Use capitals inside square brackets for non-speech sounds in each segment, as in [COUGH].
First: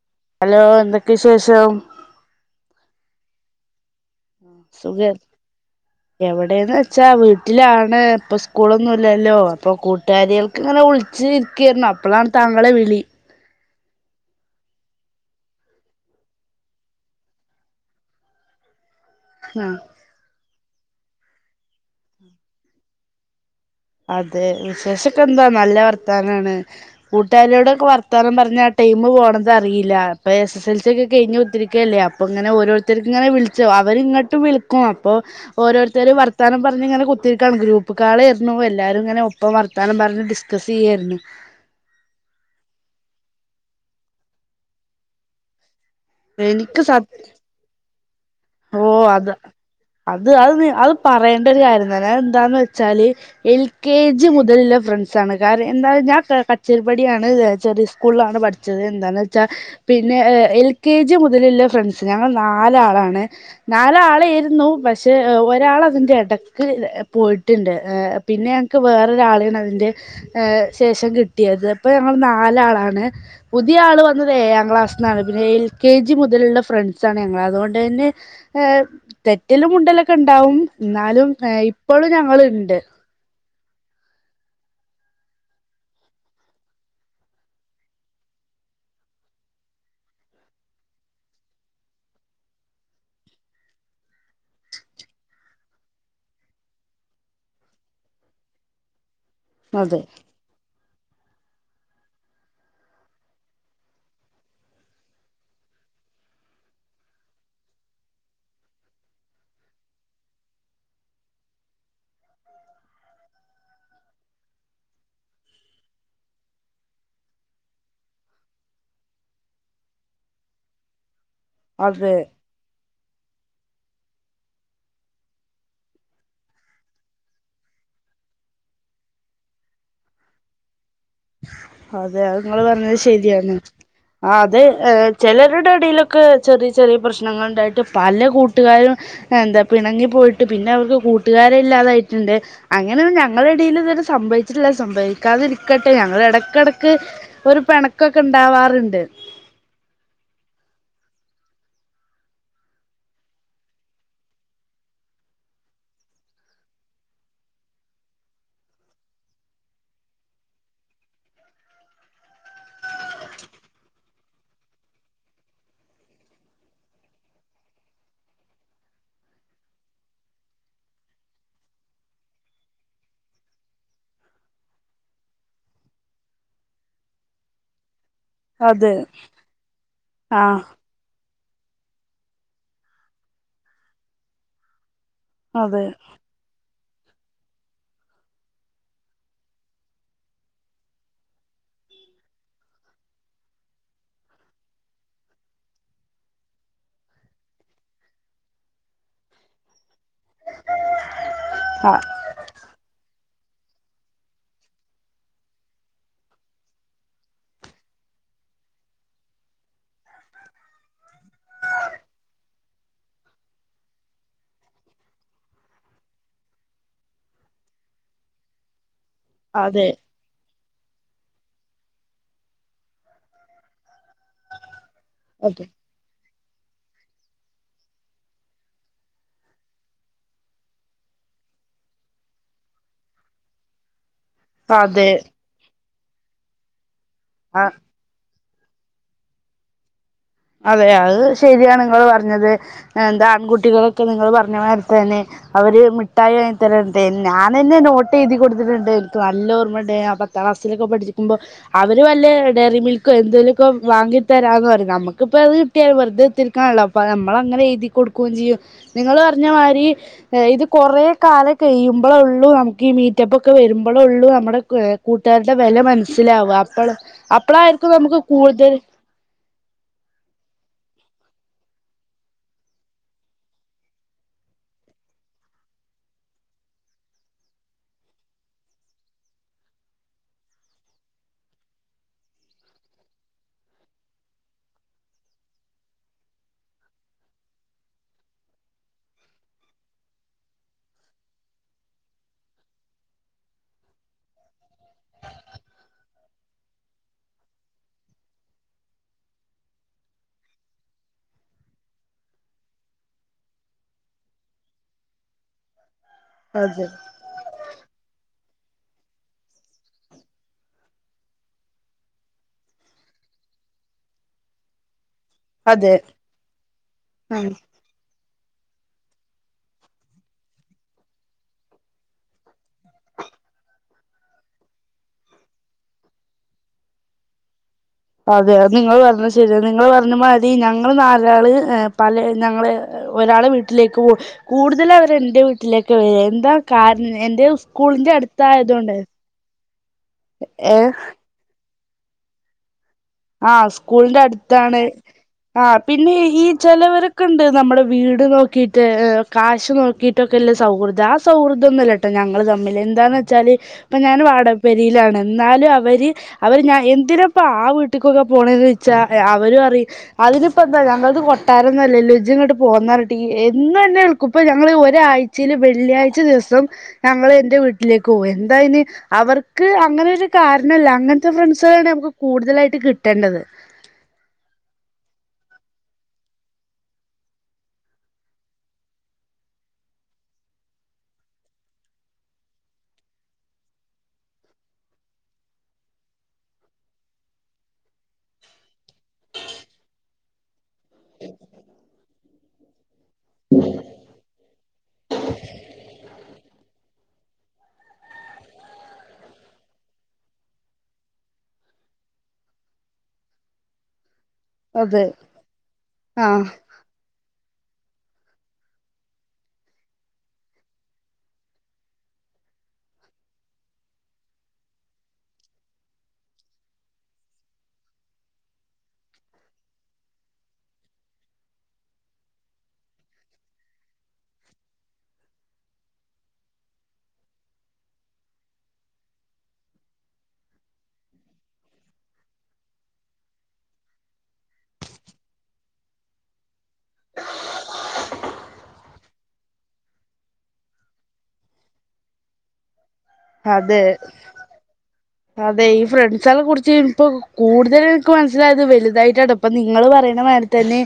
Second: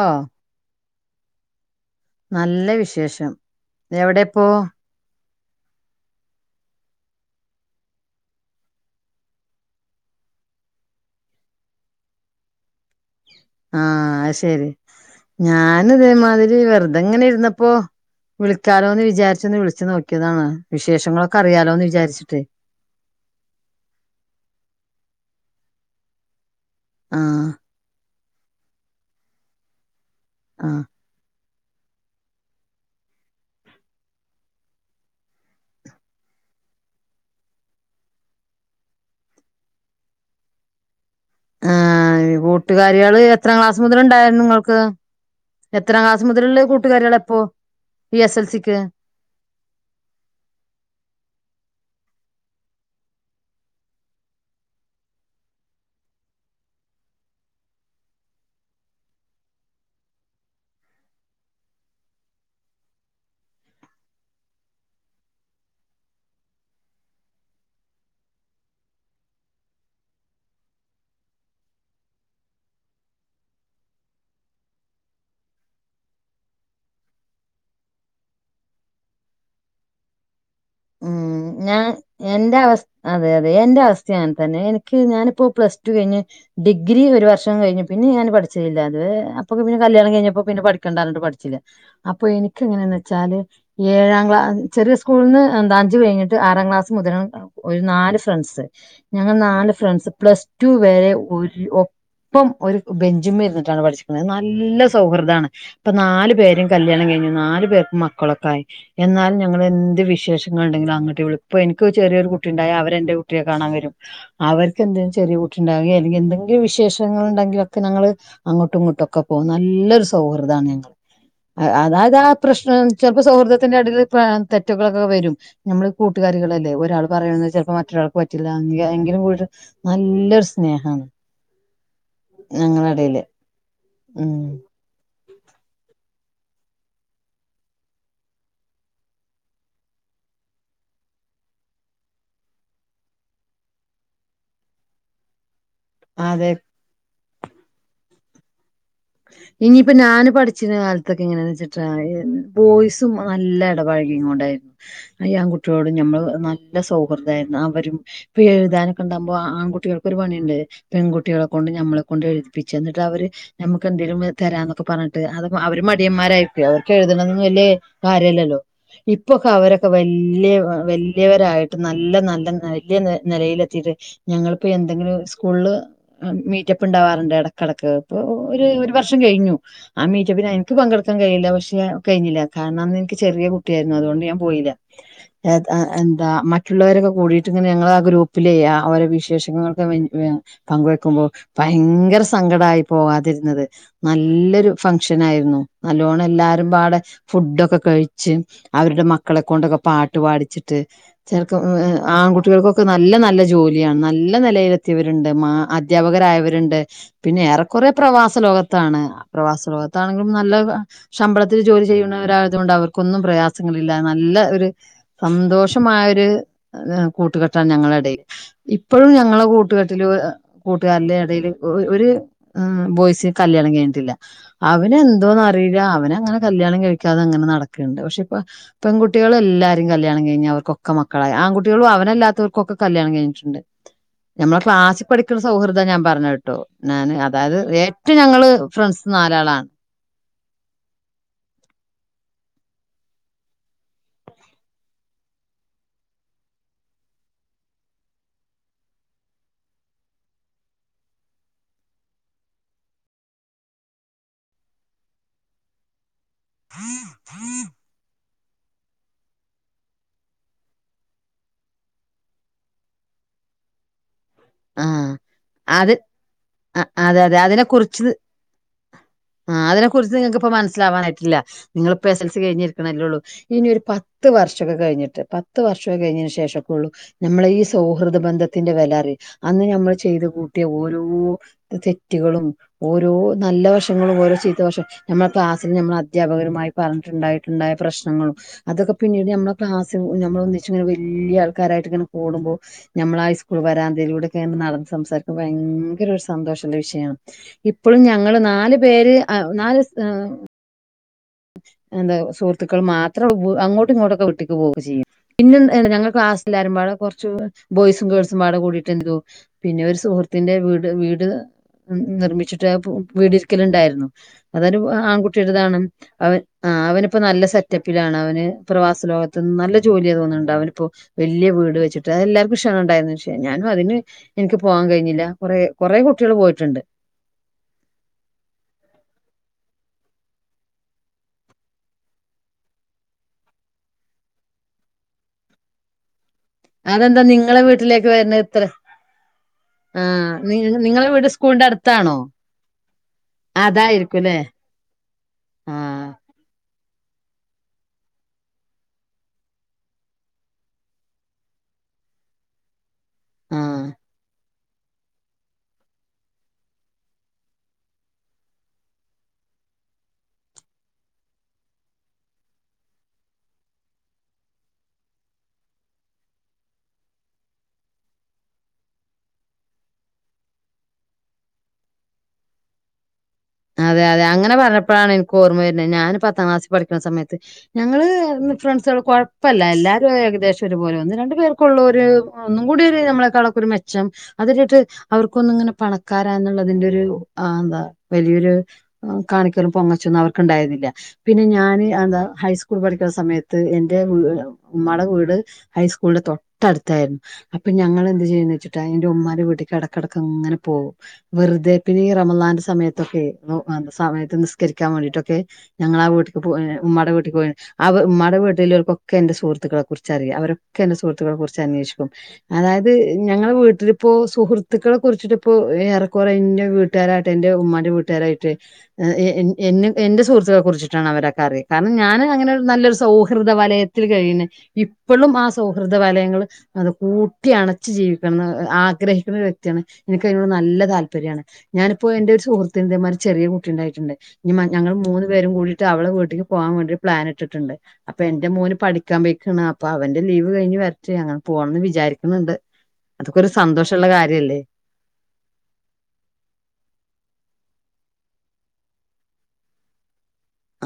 ഓ hello ന്ത് ക്ക്ശേഷം നല്ല വിശേഷം എവിടെ ആ സുഖാ എവിടേന്നച്ചാ വീട്ടിലാണ് പ്പസ്കൂളൊന്നുല്ലല്ലോ അപ്പൊ കൂട്ടുകാരികൾക്ക്ങ്ങനെ വിളിച്ചിരിക്കേര്നു അപ്പളാണ് താങ്കളെ വിളി ആ ഐശെരി ഞാനിതേമാതിരി വെറുതെങ്ങനെരുന്നപ്പോ വിളിക്കാലോന്ന് വിച ചാരിച്ചൊന്ന് ആ വിളിച്ചു നോക്കിയതാണ് വിശേഷങ്ങളൊക്കെ അറിയാലോന്ന് വിചാരിച്ചിട്ട് അതെ വിശേഷക്കെന്താ നല്ല വർത്താനാണ്. ആഹ് കൂട്ടാരോടെക്കെ വർ ത്താനം പറഞ്ഞാ ടൈം പോണത് അറീല്ലാ പ്പ എസ്സ് എസ്സ് എൽ ആഹ് സ്യൊക്കെ കെഴിഞ്ഞ്കുത്തിരി ക്കല്ലേ അപ്പൊ ഇങ്ങനെ ഓരോര്ത്തര്ക്ക് ങ്ങനെ വിളിച്ചോ അവരിങ്ങോട്ടും വിളിക്കും അപ്പോ ഓരോര് ത്തര് വർത്താനം പർഞ്ഞിങ്ങനെ കുത്തിരിക്കാണ് ഗ്രൂപ്പ് കളേര് ന്നു. എല്ലാരുങ്ങനെ ഒപ്പം വർത്താനം പർഞ്ഞ് ഡിസ്കസെയ്യായിര്ന്നു ആ കൂട്ടുകാരികള് എത്ര ക്ലാസ് മുതല്ണ്ടായിരുന്നു ങ്ങൾക്ക് എത്രാം ക്ലാസ് മുതലുള്ള എനിക്ക് സത്യം കൂട്ടുകാരികളാപ്പോ ഓ അത് അത് അത് അഅ് പറയണ്ട ഒരു കാര്യ ങ്ങനെ അഅ് എന്താന്ന് വെച്ചാല് എൽ കെ ജി മുതലുള്ള ഫ്രണ്ട്സാണ് കാര്യ എന്താ ഞാൻ കച്ചേരിപ്പടിയാണ് ചെറിയ സ്കൂളിലാണ് പഠിച്ചത് എന്താന്ന് വെച്ചാ പിന്നെ എൽ കെ ജി മുതലുള്ള ഫ്രണ്ട്സ് ഞങ്ങൾ നാലാളാണ് നാലാളേയിര്ന്നു പക്ഷെ ഒരാളതിന്റെടക്ക് പോയിട്ട്ണ്ട് പിന്നെ ഞങ്ങക്ക് വേറൊരാളെണ് അതിന്റെ ശേഷം കിട്ടിയത് അപ്പൊ ഞങ്ങൾ നാലാളാണ് പുതിയ ആൾ വന്നത് എയാം ക്ലാസ്സ്ന്നാണ് പിന്നെ എൽ കെ ജി മുതലുള്ള ഫ്രണ്ട്സാണ് ഞങ്ങള് അതൊണ്ടെന്നെ ഏം തെറ്റലും മുണ്ടലൊക്കെണ്ടാവും ഉം ന്നാലും ഞാൻ ഇപ്പോളും എന്റെ ഞങ്ങള്ണ്ട് അവസ് അതെ എന്റെ അവസ്ഥി അങ്ങൻതന്നെ എനിക്ക് ഞാനിപ്പോ പ്ലസ് ടു കഴിഞ്ഞ് ഡിഗ്രി ഒരു വർഷം കഴിഞ്ഞ് പിന്നെ ഞാൻ പഠിച്ചതില്ല അത് അപ്പൊ പിന്നെ കല്യാണം കഴിഞ്ഞപ്പോ പിന്നെ പഠിക്കണ്ടാർഞ്ഞിട്ട് പഠിച്ചില്ല അപ്പൊ എനിക്ക് എങ്ങനെ ന്നച്ചാല് ഏഴാം ക്ലാ ചെറിയ സ്കൂളിൾന്ന് എന്ത അഞ്ചു കഴിഞ്ഞിട്ട് ആറാം ക്ലാസ് മുതലാണ് ഒരു നാല് ഫ്രണ്ട്സ് ഞങ്ങൾ നാല് അതെ ഫ്രണ്ട്സ് പ്ലസ് ടു വരെ ഒരു ഒപ്പം ഒരു ബെഞ്ചും മരുന്നിട്ടാണ് പഠിച്ചിക്കുന്നത് നല്ല സൗഹൃദമാണ് ഇപ്പൊ നാലു പേരും കല്യാണം കഴിഞ്ഞു നാലു പേർക്ക് മക്കളൊക്കെ ആയി എന്നാലും ഞങ്ങള് എന്ത് വിശേഷ ഉണ്ടെങ്കിലും അങ്ങോട്ടേള്ള ഇപ്പ എനിക്ക് ചെറിയൊരു കുട്ടി ഉണ്ട അവരെ എന്റെ കുട്ടിയെ കാണാൻ വരും അവർക്ക്ന്തെങ്കിലും ചെറിയ കുട്ടി ഉണ്ടാവോ അല്ലെങ്കിൽ എന്തെങ്കില വിശേഷങ്ങൾ ഉണ്ടെങ്കിലൊക്കെ ഞങ്ങള്ൾ അങ്ങോട്ടും ഇങ്ങോട്ടുംക്കെ പോകും നല്ലൊരു സൗഹൃദമാണ് ഞങ്ങൾ അതെ അതാത് ആ പ്രശ്ന ചപ്പ സൗഹൃദ ത്തിന്റെ അടൽ തെറ്റുകളൊക്കെ വരും നമ്മള് കൂട്ടുകാരികൾല്ലേ ഒരാൾ പറയുന്നത് ചിലപ്പോ മറ്റൊരാൾക്ക് പറ്റില്ല എങ്കിലും കൂ നല്ലൊരു സ്നേഹമാണ് അതെ അ നിങ്ങൾ പറഞ്ഞത് ശരിയാണ് ഉം ആ അതെ ചിലരുടെ അടിയി ക്കെ ചെറിയ ചെറിയ പ്രശ്നങ്ങൾ ഉണ്ടായിട്ട് പല കൂട്ടുകാരും എന്താ പിണങ്ങി പോയിട്ട് പിന്നെ അവർക്ക് കൂട്ടുകാര ഇല്ലാതായിട്ടുണ്ട് അങ്ങനെ ഞങ്ങളുടെ ഇടയിൽ ഇതുവരെ സംഭവിച്ചിട്ടില്ല സംഭവരിക്കാതിരിക്ക ഒക്കട്ടെ ഞങ്ങളുടെ അതെ ഇട ഒരു പ പിണക്കൊക്കെ ഉണ്ടാവാറുണ്ട് ഇനിയിപ്പ ഞാന് പഠിച്ച അച്ചന് കാലത്തൊക്കെ ഇങ്ങനെയാന്ന് വെച്ചിട്ടാ ബോയ്സും നല്ല ഇടപാഴകി ഇ കൊണ്ടായിരുന്നു ഈ ആൺകുട്ടികളോടും ഞമ്മള് നല്ല സൗഹൃദായിരുന്നു അവരും ഇപ്പൊ എഴുതാനൊക്കെ ഉണ്ടാകുമ്പോ ആൺകുട്ടികൾക്കൊ ഒരു പണിയുണ്ട് പെൺകുട്ടികളെക്ക കൊണ്ട് ഞമ്മളെ കൊണ്ട് എഴുതിപ്പിച്ച എന്നിട്ട് അവര് നമുക്ക് എന്തെങ്കലും തരാന്നൊക്കെ പറഞ്ഞിട്ട് അത് അവര മടിയന്മാരായിക്ക അവർക്ക് എഴുതണന്ന് വലിയ കാര്യമല്ലല്ലോ ഇപ്പൊക്കെ അവരൊക്കെ വലിയ വലിയവരായിട്ട് നല്ല നല്ല വല്യ നിലയിലെത്തിട്ട് ഞങ്ങിപ്പോ എന്തെങ്കിലും സ്കൂളിൽ മീറ്റപ്പ് ഉണ്ടാവാറുണ്ട് ഇടക്കിടക്ക് അപ്പോ ഒരു ഒരു അതെ വർഷം കഴിഞ്ഞു അമ്മീച്ച ആ പിന്നെ എനിക്ക് പങ്കെടുക്കാൻ കഴിയില്ലക്ഷെ പക്ഷ കഴിഞ്ഞില്ല കാരണം അന്ന് എനിക്ക് ചെറിയ കുട്ടിയായിരുന്നു അതുകൊണ്ട് ഞാൻ പോയില്ല അതെ എന്താ മ മറ്റുള്ളവരൊക്കെ കൂടിയിട്ട് ഇങ്ങനെ ഞങ്ങ ആ ഗ്രൂപ്പിലെ ആ അവര വിശേഷങ്ങളൾക്കെ പങ്കുവെക്കുമ്പോ ഭയങ്കര സങ്കടയി പോക നല്ലൊരു ഫങ്ഷന ആയിരുന്നു നല്ലവണം എല്ലാരും പാടെ ഫുഡൊക്കെ കഴിച്ച് അവരുടെ മക്കളെ കൊണ്ടൊക്കെ പാ പാടിച്ചിട്ട് ച് ആ ആൺകുട്ടികൾക്കൊക്കെ നല്ല നല്ല ജോലിയാണ് നല്ല നിലയിലെത്തിയവരുണ്ട് അധ്യാപകരായവരുണ്ട് പിന്നെ ഏറെക്കറെ പ്രവാസ ലോകത്താണ് പ്രവാസ ലോകത്താണെങ്കിലും നല്ല ശമ്പളത്തിൽ ജോലി ചെയ്യുന്നവരായതുക കൊണ്ട് അവർക്കൊന്നും പ്രയാസങ്ങളില്ല നല്ല ഒരു സന്തോഷമായൊ ഒരു കൂട്ടുകെട്ടാണ് ഞങ്ങളടയിൽ ഇപ്പോഴും ഞങ്ങളെ അതെ കൂട്ടുകാരൽ കൂട്ടുക അല്ല ഇടയില് ഒരു ആ ബയ്സിന് കല്യാണം കഴിഞ്ഞിട്ടില്ല അവന എന്തോന്ന് അതെ അറിയില്ല അവന അങ്ങനെ കല്ണം കഴിക്കാതെ അങ്ങനെ നടക്കുണ്ട് പക്ഷെ ഇപ്പ പെൺകുട്ടികൾ എല്ലാരും കല്യാണം കഴിഞ്ഞാഞ് അവർക്കൊക്കെ മക്കളായി ആൺകുട്ടികളും അവനല്ലാത്തവർക്കൊക്കെ കല്യാണം കഴിഞ്ഞിട്ടുണ്ട് മ്മളെ ക്ലസി അതെ പഠിക്കുന്ന സൗഹൃദ ഞാൻ പറഞ്ഞ കേട്ടോ ഞൻ അതായത് ആ ഏറ്റ് ഞങ്ങള് ഫ്രണ്ട്സ് നാലാളാണ് അതെ അത് ശരിയാണ് നിങ്ങൾ പറഞ്ഞത് എന്താ ആൺകുട്ടികളൊക്കെ നിങ്ങള്ൾ പറഞ്ഞ മാര തന്നെ അവര് മിഠായി വാങ്ങി തര ഞാാനന്നെ നോട്ട് എഴുതി കൊടുത്തിട്ടുണ്ട് എനിക്ക് നല്ല ഓർമ്മുണ്ട് ആ പത്താം ക്ലാസ്സിലൊക്കെ പഠിക്കുമ്പോ അവര് വല്ല ഡെയയറി മിൽക്കോ എന്തേങ്കലുമൊക്കെ വാങ്ങി തരാന്ന് പറ നമ്മുക്ക് ഇപ്പ അത് കട്ടാണ് വെറുതെ ത്തിക്കാനണല്ലോ അപ്പ നമ്മള അങ്ങനെ എഴു കൊടുക്കുകയും ചെയ്യും നിങ്ങൾ പറഞ്ഞ മാതിരി ഇത് കൊറെ കാലം കഴിയുമ്പോഴേള്ളു നമുക്ക് ഈ മീറ്റപ്പ ഒക്കെ വരുമ്പോഴേ ഉള്ളു നമ്മുടെ ആഹ് കൂട്ടുകാരുടെ വില അത് മനസ്സിലാവുക അ- അപ്പൾ അതെ അതെ അതിനെ അപ്പളായിരിക്കും കുറിച്ച് നമുക്ക് കൂടുതൽ നിങ്ങൾക്കിപ്പ മനസ്സിലാവാനായിട്ടില്ല നിങ്ങിപ്പോ എസ് എൽ സി കഴിഞ്ഞിരിക്കണല്ലേള്ളൂ ഇനി ഒരു പത്ത് വർഷമൊക്കെ കഴിഞ്ഞിട്ട് പത്ത് വർഷമക്കെ കഴിഞ്ഞന് ശേഷൊക്കെ ഉള്ളൂ നമ്മള ഈ സൗഹൃദ ബന്ധത്തിന്റെ വിലറിയു അന്ന് ഞമ്മൾ ചെയ്ത് കൂട്ടിയ ഓരോ തെറ്റുകളും ഓരോ നല്ല വർഷങ്ങളും ഓരോ ചീത്ത വർഷം നമ്മുടെ ക്ലാസ്സിില് നമ്മൾ അധ്യാപകരുമായി പറഞ്ഞിട്ടുണ്ടായിട്ടുണ്ടായ പ്രശ്നങ്ങളും അതൊക്കെ പിന്നീട് നമ്മെ ക്ലാസ് നമ്മളെന്ന് വെച്ചനെ വലിയ ആൾക്കാരായിട്ട് ഇങ്ങനെ കടുമ്പോൾ നമ്മള ഹൈസ്കൂൾ വരാന്തയിലൂടെ നടന്ന് സംസാരിക്കുമ്പ ഭയങ്കര ഒരു സന്തോഷന്റെ വിഷയമാണ് ഇപ്പോഴും ഞങ്ങള് നാല് പേര് നാല് സ്ഥ എന്താ സുഹൃത്തുക്കൾ മാത്രം അങ്ങോട്ടും ഇങ്ങോട്ടൊക്കെ വിട്ടിക്ക് പോകുകെ ചെയ്യും പിന്നെ ഞങ്ങൾ ക്ലാസ്സില അതെ ആരുമ്പോടെ കുറച്ച് ബോയ്സും ഗേൾസും ട കൂടിയിട്ട് എന്തു പിന്നെ ഒരു സുഹൃത്തിന്റെ വീട് വീട് നിർമ്മിച്ചിട്ട് വീട് ഇരിക്കലുണ്ടായിരുന്നു അതൊരു ആൺകുട്ട [UNINTELLIGIBLE] അതെ അവൻ ആ അവനിപ്പോ നല്ല സെറ്റപ്പിലാണ് അവന് പ്രവാസലോകത്ത് നല്ല ജോലി തോന്നുന്നുണ്ട് അവനിപ്പോൊ വല്യ വീട് വെച്ചിട്ട് അ എല്ലാർക്കും ക്ഷണം ഉണ്ടായിരുന്നു ഞാനും അതിന് എനിക്ക് പോകാൻ കഴിഞ്ഞില്ല കുറെ കുറെേ കുട്ടികൾ പോയിട്ടുണ്ട് അതെ നിങ്ങൾ പറഞ്ഞത് ശരിയ നിങ്ങൾ പറ മതി ഞങ്ങൾ നരാള് പല ഞങ്ങൾ ഒരാളെ വീട്ടിലേക്ക് പോ കൂടുതല അവർൻ്റെ വീട്ടിലേക്ക് വരാ അതെന്താ നിങ്ങളെ വീട്ടിലേക്ക് വരണ ഇത്ര അടുത്തായതുകൊണ്ട് ആ നി ഏ നിങ്ങളെ വീട് സ്കൂളിന്റെ അടുത്ത് ത്താണോ ആ സ്കൂളിന്റെ അടുത്താണ് ആ ആഹ് പിന്നെ ഈ ചിലവർ ഒക്കണ്ട് നമ്മുടെ വീട് നോക്കിയിട്ട് കാശ് നോക്കിയിട്ടൊക്കെല്ല സൗഹൃദം ആ സൗഹൃദോന്നുമല്ല കേട്ടോ ഞങ്ങള് തമ്മിൽ എന്താന്ന് വച്ചാല് ആഹ് ഇപ്പൊ ഞാൻ വാടക പെരയിലാണ് എന്നാലും അവര് അവര് ഞാൻ എന്തിനപ്പ ആട്ട വട്ടിക്കൊക്കെ പോണന്ന് ചോദച്ചാ അവരും അറി അതിനിപ്പോ എന്താ ഞങ്ങളത് കൊട്ടാരംന്നല്ലേ ലുജംങ്ങോട്ട് പോകന്നരട്ട എന്ന് തന്നെ എൾക്കും ഇപ്പ ഞങ്ങള് ഒരാഴ്ചയിൽ വെള്ളിയാഴ്ച ദിവസം ഞങ്ങൾ എന്റെ വീട്ടിലേക്ക് പോകും എന്തായന് അവർക്ക് അങ്ങനെ ഒരു കാരണല്ല അങ്ങനത്തെ ഫ്രണ്ട്സ നമുക്ക് കൂടുതലായിട്ട് കിട്ടേണ്ടത് അതെ അതെ അങ്ങനെ പറഞ്ഞപ്പോഴാണ് എനിക്ക് ഓർമ്മ വരുന്നത് ഞാാന് പത്താം ക്ലാസിൽ പഠിക്കുന്ന സമയത്ത് ഞങ്ങള്ൾ ഫ്രണ്ട്സുകൾ കൊഴപ്പമല്ല എല്ലാരും ഏകദേശം ഒരുപോലെ ഒന്ന് രണ്ടണ്ട് പേർക്കുള്ള ഒരു ഒന്നും കൂടി ഒരു നമ്മളെക്കാളക്ക ഒരു മെച്ചം അത് അവർക്കൊന്ന ഇങ്ങനെ പണക്കാരാ എന്നുള്ളതിന്റെ ഒരു ആ എന്താ വലിയൊരു കാണിക്കൊന്നും പൊങ്ങച്ചൊന്നും അവർക്കു ണ്ടായിരുന്നില്ല പിന്നെ ഞാാന് എന്താ ഹൈസ്കൂൾ പഠിക്ക സമയത്ത് എന്റെ ഉമ്മായുടെ വീട് ഹൈസ്കൂളിന്റെ തൊട്ടടുത്തായിരുന്നു അപ്പൊ ഞങ്ങൾ എന്ത് ചെയ്യന്ന് വെച്ചിട്ടാ എന്റെ ഉമ്മാ ന്റെ വീട്ടേക്ക് അടക്കടക്ക്ങ്ങെ പോകും വെറുതെ പിന്നെ റമലാന്റെ സമയത്ത് ക്കെ [UNINTELLIGIBLE] നിസ്കരിക്കാൻ അതെ വേണ്ടിയിട്ടൊക്കെ ഞങ്ങളുടെ വീട്ടിൽ ആഹ് പോ ഉമ്മടെ വീട്ടിൽ പോയി അവ ഉമ്മാടെ വീട്ടിലവർക്കൊക്കെ എന്റെ സുഹൃത്തുക്കളെ കുറിച്ച്റിയും അവരൊക്കെ എറെ സുഹൃത്തുക്കെ കുറിച്ച് അന്വേഷിക്കും അതായത് ഞങ്ങളെ വീട്ടിലിപ്പോൊ സുഹൃത്തുക്കളെ കുറിച്ചിട്ടിപ്പോ ഏറെക്കുറെ എന്റെറെ വീട്ടുകാരായിട്ട് എറെ ഉ വീട്ടുകാരായിട്ട് എന്റെ സുഹൃത്തുക്കളെ കുറിച്ചിട്ടാണ് അവരൊക്കെ അറിയുക കാരണം ഞൻ അങ്ങനെ നല്ലരു സൗഹൃദ വലയത്തിൽ കഴി ഇപ്പോഴും ആ സൗഹൃദ വലയങ്ങൾ അത് കൂട്ടി അണച്ച് ജീവിക്കണം ആഗ്രഹിക്കുന്ന ഒരു വ്യക്തിയാണ് എനിക്കതിനോട് നല്ല താല്പര്യമാണ് ഞാനിപ്പോ എന്റെ സുഹൃ തമാതിരി ചെറിയ കുട്ടി ഉണ്ടായിട്ടുണ്ട് ഇനി ഞങ്ങള് മൂന്ന് പേരും കൂടിട്ട് അവള വീട്ടക്ക് പോവാൻ വേണ്ടി പ്ലാനിട്ടിട്ടുണ്ട് അപ്പൊ എൻന്റെ മോന് പഠിക്കാൻ പോയിക്ക അപ്പൊ അവന്റെ ലീവ് കഴിഞ്ഞ് വരട്ടെ അങ്ങനെ പോകണംന്ന് വിചാരിക്കുന്നുണ്ട് അതൊക്കൊരു അതെ സന്തോഷള്ള കാര്യല്ലേ അതെ ഈ ഫ്രണ്ട്സളെ കുറിച്ച് ഇപ്പൊ കൂടുതല് ഇന്ക്ക് മനസ്സിലായത് വലുതായിട്ടാ ട്ടോ ഇപ്പൊ നിങ്ങള് പറയണ മാ തന്നെ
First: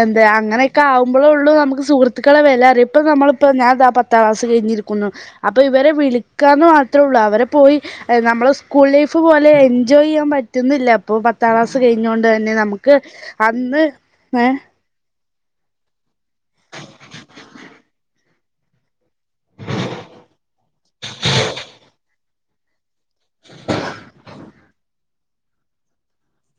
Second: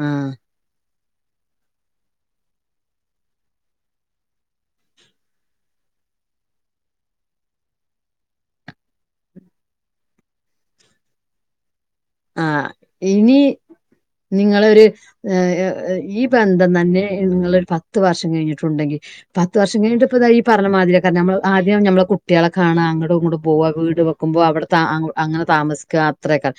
എന്താ അങ്ങനെയൊക്കെആവു ബളൊള്ളൂ ഉള്ളൂ നമുക്ക് സുഹൃത്തുക്കളെ വിലഅറിയ ഇപ്പ നമ്മളിപ്പോ ഞാൻ ഇതാ പത്താം ക്ലാസ് കഴിഞ്ഞിരിക്കുന്നു അപ്പ ഇവരെ വിളിക്കാന്ന് മാത്രേള്ളൂ അവരെ പോയി നമ്മളെ സ് സ്കൂൾ ലൈഫ് പോലെ എൻജോയ് ചെയ്യാൻ പറ്റുന്നില്ല പ്പൊ പത്താം ക്ലാസ്‌ സ്‌ കഴിഞ്ഞൊണ്ട് തന്നെ ആഹ് നമുക്ക് അന്ന് ഏ ഏ ഏ ഈ ഇപ്പൊ ന്താ ന്നെനെ ങ്ങളൊരു പത്ത് വർഷം കഴിഞ്ഞിട്ട് ട്ടുണ്ടെിൽ പത്ത് വർഷം കഴിഞ്ഞട്ട് ഇപ്പോ ദാ ഈ പറഞ്ഞ മാതിരിക്കെർ ഞ്ഞാ ആദ്യം നമ്മള കുട്ട്യാളെ കാണാം അങ്ങട്ട് അങ്ങട്ട പോവാ വീട് വക്കുമ്പോ അവിടെ താ അങ്ങോ അങ്ങനെ താമസിക്കാ അത്രയക്കെ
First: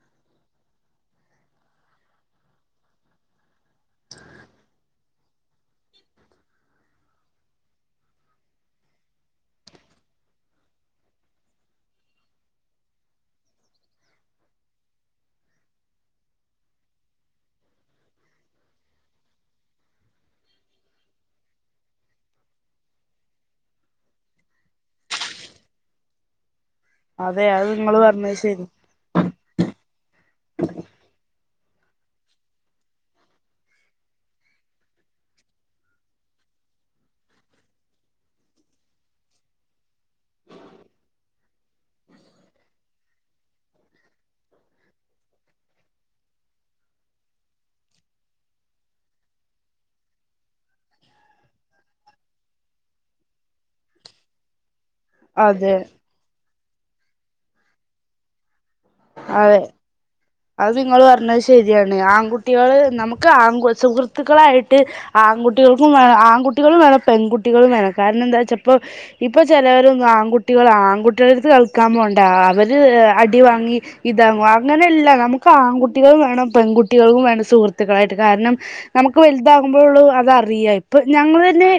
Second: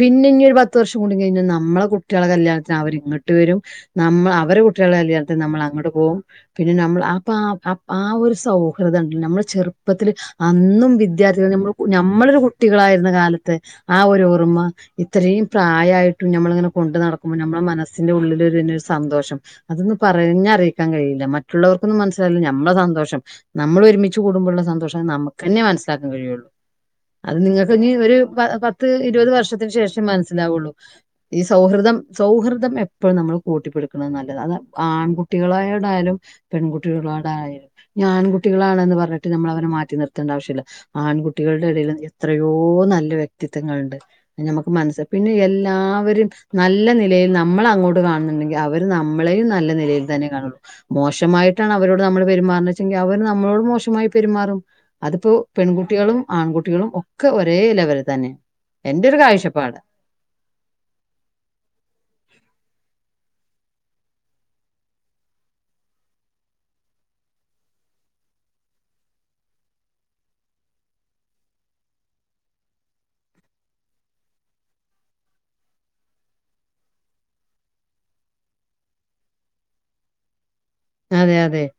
പിന്നെ ഇഞ്ഞൊരു പത്ത് വർഷം കൂടികയിഞ്ഞാ നമ്മളെ കുട്ട്യാളെ കല്യാണത്തിന് അവരി ഇങ്ങട്ട് വരും നമ്മള് അവരെ കുട്ട്യാളെ കല്യാണത്തിന് നമ്മള് അങ്ങട്ട് പോകും പിന്നെ നമ്മള് അപ്പ ആ ഒരു സൗഹൃദം ണ്ട് നമ്മള് ചെറുപ്പത്തിൽ അന്നും വിദ്യാർത്ഥികൾ നമ്മ നമ്മളൊരു കുട്ടികളായിരുന്ന കാലത്തെ ആ ഒരു ഓർമ്മ ഇത്രയും പ്രായായിട്ടും ഞമ്മളിങ്ങനെ കൊണ്ട് നടക്കുമ്പോ നമ്മളെ മനസ്സിന്റെ ഉള്ളിലൊരുന്നെ ഒരു സന്തോഷം അതൊന്നന്ന് പറഞ്ഞറിയിക്കാൻ കഴിയില്ല മറ്റുള്ളവർക്കൊന്നും മനസ്സിലായില്ല നമ്മളെ സന്തോഷം നമ്മൾ ഒരുമിച്ച് കൂടുമ്പോള്ള സന്തോഷം നമുക്കെന്നെ മനസ്സിലാക്കാൻ കഴിയൊള്ളു അത് അതെ നിങ്ങൾക്ക് ഇനി നിങ്ങള് ഒരു പറഞ്ഞത് പ ശരി പത്ത് ഇരുപത് വർഷംത്ത് ത്തിന് ശേഷം മനസ്സിലാവുള്ളു ഈ സൗഹൃദം സൗഹൃദം എപ്പോഴും നമ്മള് കൂട്ടിപ്പിടുക്ക്ണെ നല്ലതാ അത് ആൺകുട്ടികളോടായാലും പെൺകുട്ടികളോടായാലും ഇഞ്ഞ് ആൺകുട്ടികളാണെന്ന് പറഞ്ഞിട്ട് നമ്മൾ അവനെ മാറ്റി നിർത്തണ്ട ആവശ്യല്ല ആൺകുട്ടികളുടെ എടയിലും എത്രയോ നല്ല വ്യക്തിത്വങ്ങൾണ്ട് ഞമ്മക്ക് മൻസ പിന്നെ എല്ലാവരും നല്ല നിലയിൽ നമ്മള് അങ്ങോട്ട് കാണുന്നുണ്ടെങ്കിൽ അവര് നമ്മളെയും നല്ല നിലയിൽ തന്നെ കാണുള്ളൂ മോശമായിട്ടാണ് അവരോട് നമ്മള് പെരുമാർണേച്ചെങ്കി അവര് നമ്മളോടും മോശമായി പെരുമാറും അതിപ്പോ അതെ പെൺകുട്ട്യാളും ആൺകു കുട്ട്യാളും ഒക്കെ ഒരേ ലെവല് തന്നെ എൻ ന്റൊരു അതെ കാഴ്ച്ചപ്പാട് അത് നിങ്ങള് പറഞ്ഞത് ശെര്യാണ് ആൺകുട്ട്യാള് നമ് ക്ക് ആങ്കു സുഹൃത്തുക്കളായിട്ട് ആൺകുട്ടികൾക്കും വേണം ആൺകുട്ടികളും വേണം പെൺകുട്ടികളും വേണം കാരണം ന്താച്ചപ്പോ ഇപ്പൊ ചിലവരൊന്നും ആൺകുട്ടികള് ആൺകുട്ടികളടുത്ത് കളിക്കാൻ പോണ്ട അവര് അടി വാങ്ങി ഇതാവും അങ്ങനെ എല്ലാ നമുക്ക് ആൺകുട്ടികളും വേണം പെൺകുട്ടികളും വേണം സുഹൃത്തുക്കളായിട്ട് കാരണം നമുക്ക് വലുതാകുമ്പോള്ളൂ അത് അറിയെ ഇപ്പൊ അതെ അതെ ഞങ്ങളെന്നെ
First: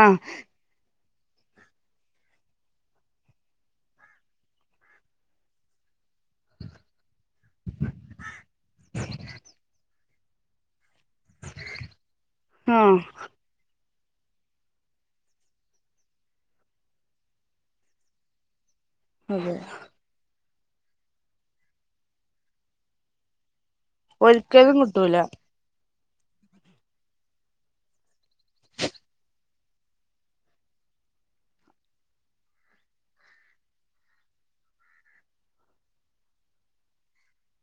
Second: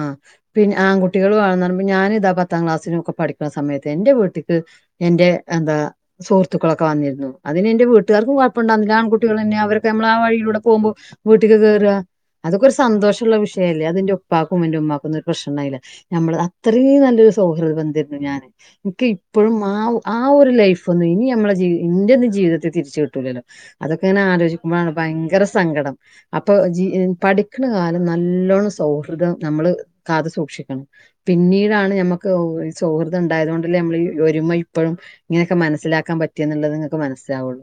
ആ കുട്ടികള് വാണംന്നറിമ്പോ ഞാനിതാ പത്താം ക്ലാസ്സിനൊക്കെ പഠിക്കുന്ന സമയത്ത് എന്റെ വീട്ടിക്ക് എന്റെ എന്താ സുഹൃത്തുക്കളൊക്കെ വന്നിരുന്നു അതിന് ന്റെ വീട്ടുകാർക്കും കുഴപ്പണ്ടായിർന്നില ആൺകുട്ടലെന്നെ അവർക്ക് നമ്മള ആ വഴിയിലൂടെ പോകുമ്പൊ വീട്ടിക്ക് കേറാ ആ സന്തോഷള്ള വിഷയ അല്ല അത് ന്റെ ഉപ്പാക്കും ഉമാക്കുംന്നും ഒരു പ്രശ്നംണ്ടായില്ല നമ്മള് അത്രേം നല്ലൊരു സൗഹൃദബന്ധേർന്നു ഞാന് നിക്ക് അതെ ഇപ്പോഴും ആവു ആ ഒരു ലൈഫ്ന്നും ഇനി നമ്മളെ ജീവി ഇന്റെ ഒന്നും ജീവിത്തിൽ തിരിച്ചുകിട്ടൂലല്ലോ അതൊക്കെ ങ്ങനെ ഒരിക്കലും ആലോചിക്കുമ്പോണ് കിട്ടൂല ഭയങ്കര സങ്കടം അപ്പൊ ജ്ജ് ഈ പഠി ക്കണ കാലം നല്ലോണം സൗഹൃദം നമ്മള് കാത്തു സൂക്ഷിക്കണം പിന്നീടാണ് ഞമ്മക്ക് ഔ ഈ സൗഹൃദം ഉണ്ടായത് കൊണ്ടല്ലേ നമ്മൾ ഈ ഒരുമ ഇപ്പോഴും ഇങ്ങനെയൊക്കെ മനസ്സിലാക്കാൻ പറ്റിയെന്നുള്ളത് ങ്ങക്ക് മനസ്സിലാവുള്ളു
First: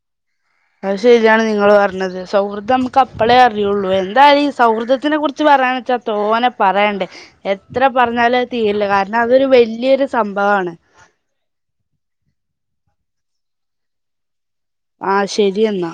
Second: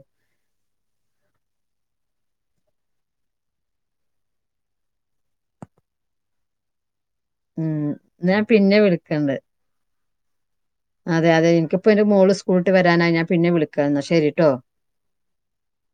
അത് ശരിയാണ് നിങ്ങള് പറഞ്ഞത് സൗഹൃദം നമുക്ക് അപ്പളേ അറിയുള്ളൂ എന്തായാലു ഈ സൗഹൃദത്തിനെ കുറിച്ച് പറയാന് ച്ചാ തോനെപറയാണ്ടേ എത്ര ഉം പറഞ്ഞാലും ഞാൻ അത് പിന്നെ തീരില്ല കാരണം വിളിക്കണ്ട് അതൊരു വെല്ല്യൊരു സംഭവാണ് അതെ അതെ എനിക്കിപ്പോ എന്റെ മോള് സ്കൂൾട്ട് വരാനായി ഞാൻ പിന്നെ വിളിക്കാ എന്നാ ശരിട്ടോ ആഹ് ശരിയെന്നാ